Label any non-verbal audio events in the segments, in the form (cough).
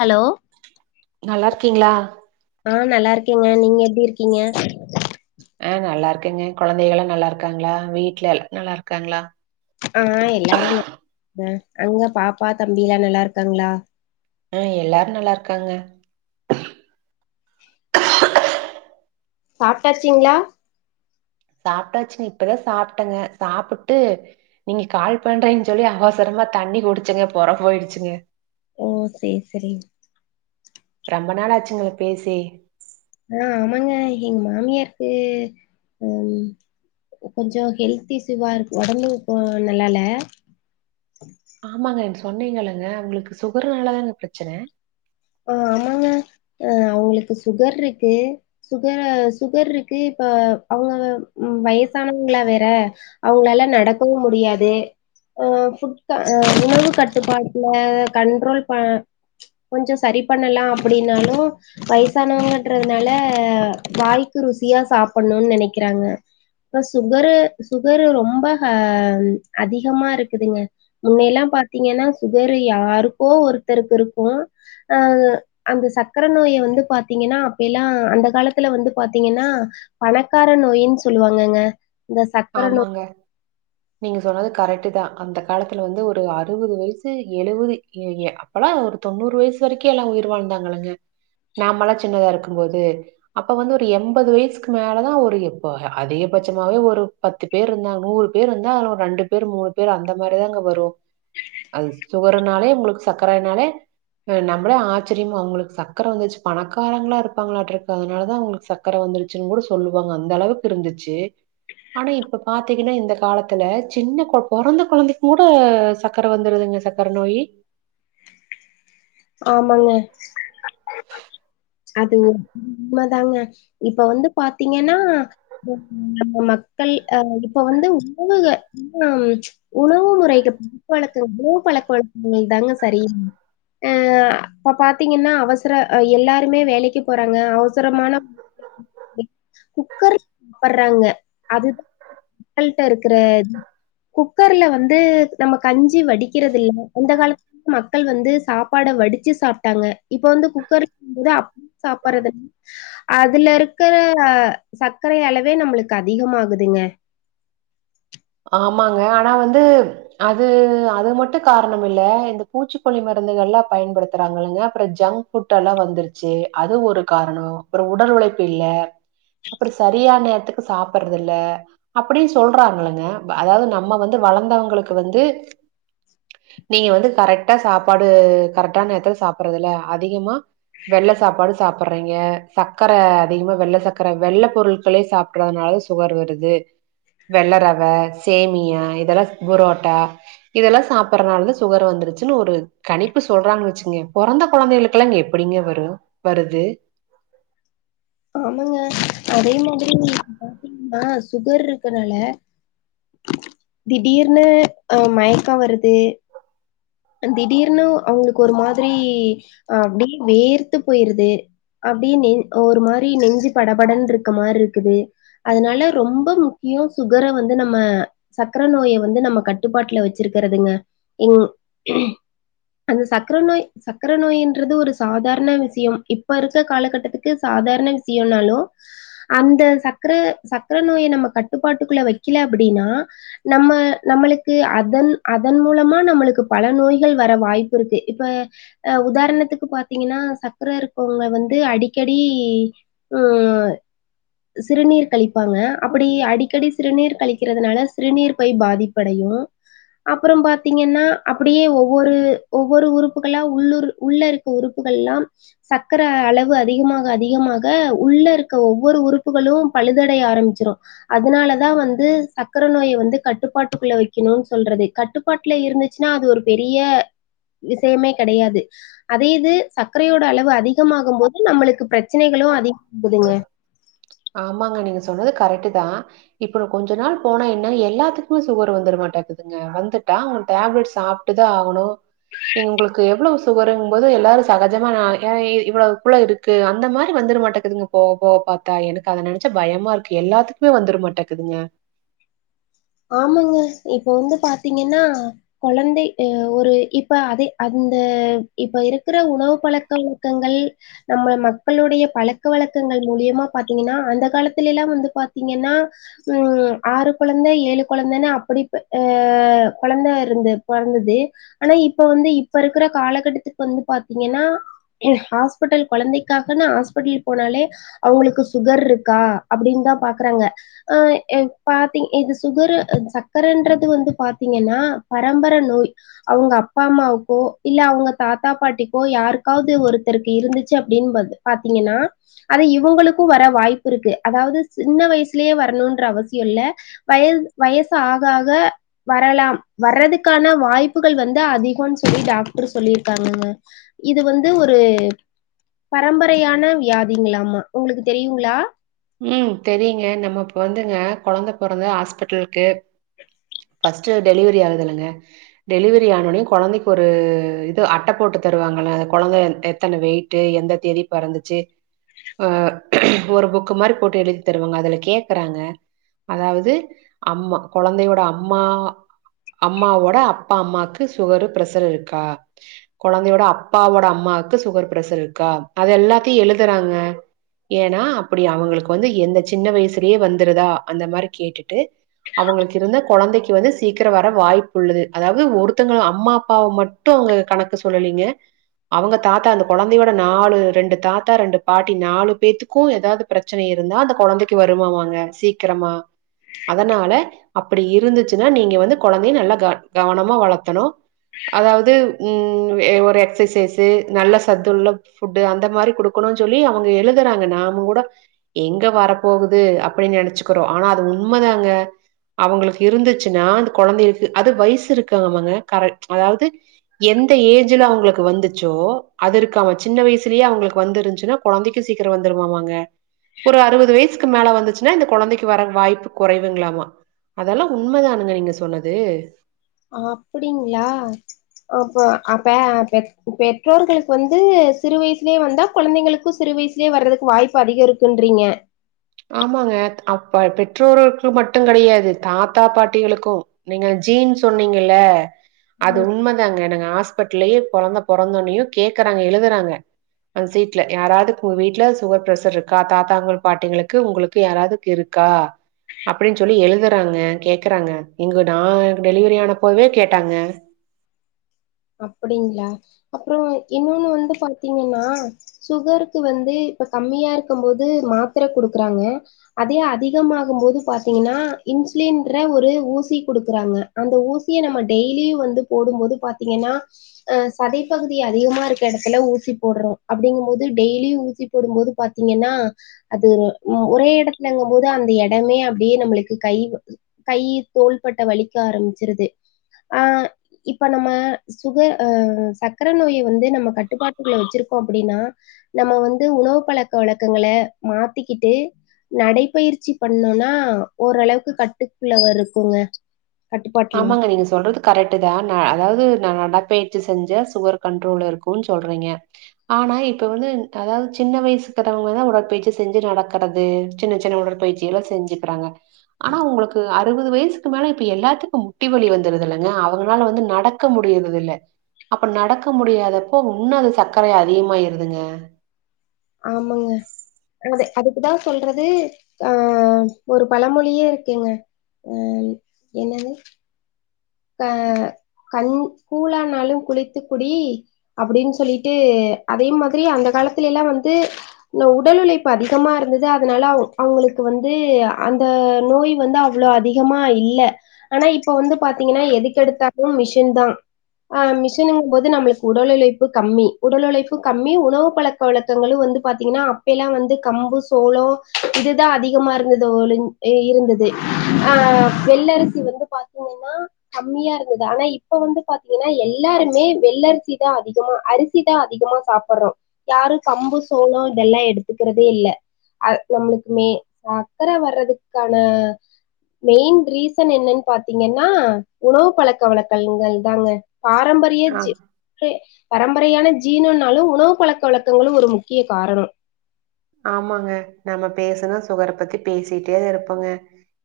hello நல்லா இருக்கீங்களா ஆ நல்லா இருக்கேங்க நீங்க எப்டி இருக்கீங்க ஆ நல்லா இருக்கங்க கொழந்தைகளா நல்லா இருக்காங்களா வீட்டுல எல் நல்லா இருக்காங்களா ஆ எல்லாரு அ அங்க பாப்பா தம்பில்லா நல்லா இருக்காங்களா ஆ எல்லாரு நல்லா இருக்காங்க சாப்ட்டாச்சிங்களா சாப்ட்டாச்சு இப்பதா சாப்ட்டங்க சாப்பிட்டு நீங்க கால் பண்றீன்னு சொல்லி அவசரமா தண்ணி குடிச்சுங்க பொற போயிடுச்சுங்கெ ஓ சேரி செரி ரெம்ப நாளாச்சுங்க பேசி ஆ ஆமாங்க எங்க மாமியார்க்கு அம் கொஞ்சோ ஹெல்த் இஷ்யூவா இருக்கு ஒடம்பு நல்லால்ல ஆமாங்க என்ட சொன்னீங்கல்லங்க அவுங்களுக்கு சுகர்னாலாதாங்க பிரச்சனை ஆ ஆமாங்க ஆ அவங்களுக்கு சுகர் இருக்கு சுக சுகர் இருக்கு இப்ப அவங்க வயசானவங்களா வேற அவங்களாலா நடக்கவு முடியாது அ புட் அ உணவு கட்டுப்பாட்டுல கண்ட்ரோல் ப கொஞ்சோ சரி பண்ணலா அப்டினாலு வயசானவங்கன்றதுனால வாய்க்கு ருசியா சாப்டணுனு நெனைக்கிறாங்க இப்ப சுகரு சுகரு ரொம்பஹ அதிகமா இருக்குதுங்க முன்னையல்லா பாத்தீங்கன்னா சுகர் யாருக்கோ ஒருத்தருக்கு இருக்கு அ அந்த சக்கரை நோயி வந்து பாத்தீங்கன்னா அப்பயலா அந்த காலத்துல வந்து பாத்தீங்கன்னா பணக்கார நோயின்னு சொல்லுவாங்கங்க இந்த சக்கர நோ ஆமாங்க நீங்க சொன்னது கரெக்ட் தா அந்த காலத்துல வந்து ஒரு அறுபது வயசு எழுபது எ எ அப்பல்லா ஒரு தொண்ணூறு வயசு வரைக்கு எல்லா உயிர் வாழ்ந்தாங்கல்லங்க நாமல்லா சின்னதா இருக்கு போது அப்ப வந்து ஒரு எம்பது வயசுக்கு மேலதா ஒரு இப்போ அதிகபட்சமாவே ஒரு பத்து பேர் இருந்தாங்க நூறு பேர் இருந்தா அதுல ரெண்டு பேர் மூணு பேர் அந்த மாரிதாங்க வரு அது சுகருனாலே உங்களுக்கு சர்க்கரனாலே நம்மளே ஆச்சரியமா அவங்களுக்கு சக்கர வந்துருச்சு பணக்காரங்களா இருப்பாங்களாடுருக்கு அதனால தா அவங்களுக்கு சக் கர வந்துருச்சுன்னு கூட சொல்லுவாங்க அந்த அளவுக்கு இருந்துச்சு ஆனா இப்ப பாத்தீங்கன்னா இந்த காலத்துல சின்ன பொறந்த குழந்தைக்கு கூட சக்கர வந்துருதுங்க சக் கர நோயி ஆமாங்க அது மதாங்க இப்ப வந்து பாத்தீங்கன்னா நம்ம மக்கள் அ இப்ப வந்து உணவுகன்ன உணவு முறைக்கு பழக்க வழக்க உணவு பழக்க வழக்கங்கள் தாங்க சரி அ இப்ப பாத்தீங்கன்னா அவசர எல்லாருமே வேலைக்கு போறாங்க அவசரமான குக்கரு (inaudible) சாப்பட்றாங்க அதுதா மக்கள்ட்ட இருக்குற குக்கர்ல வந்து நம்ம கஞ்சி வடிக்கிறது இல்ல அந்த காலத்துலந்து மக்கள் வந்து சாப் பாட வடிச்சி சாப்டாங்க இப்ப வந்து குக்கர்ங்கும்போது அப்ப (inaudible) சாப்பட்றது அதுல இருக்கிற சர்க்கரை அளவே நம்மளுக்கு அதிகமாகுதுங்க ஆமாங்க ஆனா வந்து அது அது மட்டு காரணம் இல்ல இந்த பூச்சிக்கொல்லி மருந்துகல்லா பயன்படுத்துறாங்கள்ளங்க அப்பற ஜங்க் ஃபுட் எல்லா வந்துருச்சு அது ஒரு காரணோ அப்புற உடல் உழைப்பு இல்ல அப்புற சரியான நேரத்துக்கு சாப்பட்றதில்ல அப்டின்னு சொல்றாங்கள்லங்க அதாவது நம்ம வந்து வளர்ந்தவுங்களுக்கு வந்து நீங்க வந்து கரெக்டா சாப்பாடு கரெக்டான் நேரத்துல சாப்பறதுல்ல அதிகமா வெள்ள சாப்பாடு சாப்பறீங்க சக்கர அதிகமா வெள்ள சக்கர வெள்ள பொருட்களே சாப் றதுனால சுகர் வருது வெள்ள ரவ சேமியா இதெல்லா புரோட்டா இதெல்லா சாப்பறனால தா சுகர் வந்துருச்சு ஒரு கணிப்பு சொல்றாங் வச்சுங்க பொறந்த கொழந்தைகளுகுலா இங்க எப்டிங்க வரும் வருது ஆமாங்க அதே மாரி பாத்தீங்னா சுகர் இருக்கனால திடீர்னு அ மயக்கம் வருது திடீர்னு அவுங்களுக்கு ஒரு மாரி அப்டி வேர்த்து போயிருது அப்டியே நெ ஒரு மாரி நெஞ்சு படபடன்ருக்க மாரி இருக்குது அதுனால ரொம்பொ முக்கியோ சுகர வந்து நம்ம சக்கர நோய வந்து நம்ம கட்டுப்பாட்டுல வச்சிருக்கிறதுங்க இங் அந்த சக்கர நோய் சக்கர நோய்ன்றது ஒரு சாதாரண விஷ்யம் இப்ப இருக்க காலகட்டத்துக் கு சாதாரண விஷ்யோனாலு அந்த சக்கர சக்கர நோய நம்ம கட்டுப்பாட்டுக்குள்ள வைக்கல அப்டினா நம்ம நம்மளுக்கு அதன் அதன் மூலமா நம்மளுக்கு பல நோய்கள் வர வாய்ப்பு இருக்கு இப்ப அ உதாரணத்துக்கு பாத்தீங்கன்னா சக்கர இருக்கவுங்க வந்து அடிக்கடி ம் சிறுநீர் கழிப்பாங்க அப்டி அடிக்கடி சிறுநீர் கழிக்கிறதுனால சிறுநீர் பை பாதிப் படையு அப்புறம் பாத்தீங்கன்னா அப்டியே ஒவ்வொரு ஒவ்வொரு உறுப்புகளா உள்ளூர் உள்ள இருக்கற உறுப்புகள்லா சக்கர அளவு அதிகமாக அதிகமாக உள்ள இருக்க ஒவ்வொரு உறுப்புகளு பழுதடைய ஆரம்பிச்சிரு அதுனாலதா வந்து சக்கர நோய வந்து கட்டுப்பாட்டுக்குள்ள வைக்கணுன் சொல்றது கட்டுப்பாட்ல இருந்துச் சுன்னா அது ஒரு பெரிய விஷயமே கெடையாது அதே இது சக்கரையோட அளவு அதிகமாகும் போது நம்மளுக்கு பிரச்சனைகளு அதிகம் இருக்குதுங்க ஆமாங்க நீங்க சொன்னது கரெட்டு தா இப்ப கொஞ்ச நாள் போனா என்ன எல்லாத்துக்குமே சுகர் வந்துரு மாட்டேக்குதுங்க வந்துட்டா அவன் டேப்லெட் சாப் ட்டுதா ஆகணு எங்ளுக்கு எவ்ளோ சுகருங்கு போது எல்லாரு சகஜமா அ இவ்ளோக்குள்ள இருக் கு அந்த மாரி வந்துர மாட்டேக்குதுங்க போ போ பா கா எனக்கு அத நெனைச்சா பயமா இருக்கு எல்லாத்துக்குமே வந்துருமாட்டேக்குதுங்க ஆமாங்க இப்ப வந்து பாத்தீங்கன்னா கொழந்தை அ ஒரு இப்ப அத அந்த இப்ப இருக்கிற உணவு பழக்க வழக்கங்கள் நம்ம மக்களுடைய பழக்க வழக்கங்கள் மூலியமா பாத்தீங்கன்னா அந்த காலத்துல எல்லா வந்து பாத்தீங்கன்னா ம் ஆறு கொழந்தை ஏழு கொழந்தன்னு அப்டி ஆ கொழந்த இருந்த பொறந்தது ஆனா இப்ப வந்து இப்ப இருக்கிற காலகட்டத்துக்கு வந்து பாத்தீங்கன்னா ஹாஸ்பிட்டல் கொழந்தைக்காகன்னு ஹாஸ்பிட்டல் போனாலே அவுங்களுக்கு சுகர் இருக்கா அப்டின்னு தா பாக்குறாங்க ஆ பாத்தீங்க இது சுகரு ஆ சக்கரன்றது வந்து பாத்தீங்கன்னா பரம்பர நோய் அவுங்க அப்பா அம்மாவுக்கோ இல்ல அவுங்க தாத்தா பாட்டிக்கோ யாருக்காவது ஒருத்தருக்கு இருந்துச்சு அப்டின்னு பாத் பாத்தீங்கன்னா அத இவங்களுக்கு வர வாய்ப்பு இருக்கு அதாவது சின்ன வயசுலே வரணுன்ற அவசிய இல்ல வயத் வயசு ஆக ஆக வரலாம் வர்றதுக்கான வாய்ப்புகள் வந்து அதிகன் சொல்லி டாக்டர் சொல்லிருக்காங்கங்க இது வந்து ஒரு பரம்பரையான வியாதிங்களாமா உங்களுக்கு தெரியுங்களா ம் தெரியுங்க நம்ம இப்ப வந்துங்க கொழந்த பொறந்த ஹாஸ்பிட்டல்க்கு ஃபஸ்ட்டு டெலிவரி ஆகுது இல்லங்க டெலிவரி ஆனோன்னே கொழந்தைக்கு ஒரு இது அட்ட போட்டு தருவாங்கள அந்த கொழந்த எத்தன வெயிட் டு எந்த தேதி பெறந்துச்சு ஆ ஒரு புக் கு மாரி போட்டு எழுதி தருவாங்க அதுல கேக்கறாங்க அதாவது அம்மா கொழந்தையோட அம்மா அம்மாவோட அப்பா அம்மாக்கு சுகரு பிரஷர் இருக்கா கொழந்தையோட அப்பாவோட அம்மாவுக்கு சுகர் ப்ரஷர் இருக்கா அது எல்லாத்தையு எழுதுறாங்க ஏன்னா அப்டி அவுங்களுக்கு வந்து எந்த சின்ன வயசுலே வந்துருதா அந்த மாரி கேட்டுட்டு அவுங்களுக்கு இருந்தா கொழந்தைக்கு வந்து சீக்கிர வர வாய்ப்பு உள்ளது அதாவது ஒருத்தங்களு அம்மா அப்பாவ மட் டும் அவுங்க கணக்கு சொல்லலீங்க அவங்க தாத்தா அந்த கொழந்தயோட நாலு ரெண்டு தாத்தா ரெண்டு பாட்டி நாலு பேர்த்துக்கும் ஏதாது பிரச்சன இருந்தா அந்த கொழந்தைக்கு வருமாமாங்க சீக்ரமா அதனால அப்டி இருந்துச்சுன்னா நீங்க வந்து கொழந்தைய நல்லா க கவனமா வளத்தணு அதாவது ம் ஒரு எக்சசைஸு நல்ல சத்துள்ள ஃபுட்டு் அந்த மாரி குடுக்கணு சொல்லி அவுங்க எழுதுறாங்க நாங்க கூட எங்க வரப்போகுது அப்டின்னு நெனைச்சுக்குறோ ஆனா அது உண்மதாங்க அவுங்களுக்கு இருந்துச்சுன்னா அந்த கொழந்தைக்கு அது வயசு இருக்காமாங்க கர அதாவது எந்த ஏஜ்ல அவுங்களுக்கு வந்துச்சோ அது இருக்காம சின்ன வயசுலே அவுங்களுக்கு வந்துருந்துச்சுன்னா கொழந்தைக்கு சீக்கிர வந்துருமாமாங்க ஒரு அறுவது வயசுக்கு மேல வந்துச்சு ன்னா அந்த கொழந்தைக்கு வர வாய்ப்பு குறைவுங்களாமா அதெல்லா உண்ம தானுங்க நீங்க சொன்னது ஆப்டிங்ளா அப்போ அப்ப பெ பெற்றோர்களுக்கு வந்து சிறு வயசுலே வந்தா கொழந்தைங்களுக்கு சிறு வயசு லே வர்றதுக்கு வாய்ப்பு அதிக இருக்குன்றீங்க ஆமாங்க அப்ப பெற்றோர்களுக்கு மட்டு கடையாது தாத்தா பாட்டிகளுக்கு நீங்க ஜீன் சொன்னீங்கல்ல அது உண்ம தாங்க நாங்க ஹாஸ்பிட்டலயே கொழந்த பொறந்தன்னையே கேக்குறாங்க எழுதுறாங்க அந்த சீட்ல யாராது உங்க வீட்ல சுகர் பிர்ஷர் இருக்கா தாத்தாங்களுக்கு பாட்டிங்களுக் கு உங்களுக்கு யாராதுக்கு இருக்கா அப்டின்னு சொல்லி எழுதுறாங்க கேக்குறாங்க இங்க நா டெலிவிரி ஆனப்போவே கேட்டாங்க அப்டிங்களா அப்பற இன்னொன்னு வந்து பாத்தீங்கன்னா சுகருக்கு வந்து இப்ப கம்மியா இருக்கும் போது மாத்திர குடுக்குறாங்க அதே அதிகமாகும் போது பாத்தீங்கன்னா இன்சுலின்ற ஒரு ஊசி குடுக்குறாங்க அந்த ஊசிய நம்ம டெய்லியு வந்து போடும்போது பாத்தீங்கனா அ சதைப்பகுதி அதிகமா இருக்க எடத்துல ஊசி போடுறோ அப்டிங்கும் போது டெய்லியு ஊசி போடும்போது பாத்திங்கன்னா அது ஒரே எடத்துலங்கம் போது அந்த எடமே அப்டியே நம்ளுக்கு கை கை தோள்பட்ட வலிக்க ஆரம்பிச்சுருது ஆ இப்ப நம்ம சுக அ சக்கர நோய வந்து நம்ம கட்டுப்பாட்டுக்குள்ள வச்சிருக்கோ அப்டின்னா நம்ம வந்து உணவு பழக்க வழக்கங்கள மாத்திக்கிட்டு நடைப்யிற்சி பண்ணோனா ஓரளவுக்கு கட்டுக்குள்ள வருகுங்க ஆமாங்க நீங்க சொல்றது கரெட்டு தா அதாவ்து நா நடப்பயிற்சி செஞ்செ சுகர் கண்ட்ரோல்ல இருக்குன் சொல்றீங்க ஆனா இப்ப வந்து அதாவ்து சின்ன வயசுக்கறவங்கதா உடற்பயிற்சி செஞ்சு நடக்கறது சின்ன சின்ன உடற்பயிற்சி சியலா செஞ்சுக்குறாங்க ஆனா உங்களுக்கு அறுவது வயசுக்கு மேல இப்ப எல்லாத்து க்கு முட்டி வலி வந்துருதுல்லங்க அவுங்களால வந்து நடக்க முடிய்றது இல்ல அப்ப நடக்க முடியாதப்போ இன்னொ அது சக்கரை அதிகமாயிருதுங்க ஆமாங்க அது அதுக்குதா சொல்றது ஆ ஒரு பழமொழியே இருக்கெங்க அ என்னனு அ கண் கூழானாலு குளித்து குடி அப்டின் சொல்லிட்டு அதே மாதுரி அந்த காலத்துல எல்லா வந்து (unintelligible) உடல் உழைப்பு அதிகமா இருந்தது அதுனால அவ் அவுங்களுக்கு வந்து அந்த நோய் வந்து அவ் வ்ளோ அதிகமா இல்ல ஆனா இப்ப வந்து பாத்திங்கன்னா எதுக்கெடுத்தாலு மிஷின் தா ஆ மிஷுனுங்கும் போது நம்ளுக் உடல் உழைப்பு கம்மி உடல் உழைப்பு கம்மி உணவு பழக் பழக்க வளக்கங்களு வந்து பாத்திங்கன்னா அப்பெய்லா வந்து கம்பு சோளொ இதுதா அதிகமா இருந்தது ஒளுஞ் அ இருந்தது ஆ வெள்ளரிசி வந்து பாத்திங்கன்னா கம்மியா இருந்தது ஆனா இப்ப வந்து பாத்திங்கன்னா எல்லாருமே வெள்ளரிசி தா அதிகமா அரி சிதா அதிகமா சாப்பட்றோ யாரும் கம்பு சோளொ இதெல்லா எடுத்துக்குறதே இல்ல அ நம்மளுக்குமே அக்கர வர்றதுக்கான மெய்ன் ரீசன் என்னன்னு பாத்திங்கன்னா உணவு பழக்க வழக்கங்கள் தாங்க பாரம்பரிய ஆ, ச்சி (unintelligible) பரம்பரையான ஜீனுனாலு உணவு பழக்க வழக்கங்களும் ஒரு முக்கிய காரணொ ஆமாங்க நம்ம பேசுனா சுகர பத்தி பேசிட்டே தெ இருப்போங்க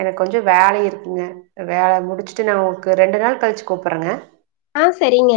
எனக்கு கொஞ்ச வேலை இருக்குங்க வேலை முடிச்சுட்டு நா ஒங்கு ரெண்டு நாள் கழுச்சு கூப்புட்றெங்க ஆ செரிங்க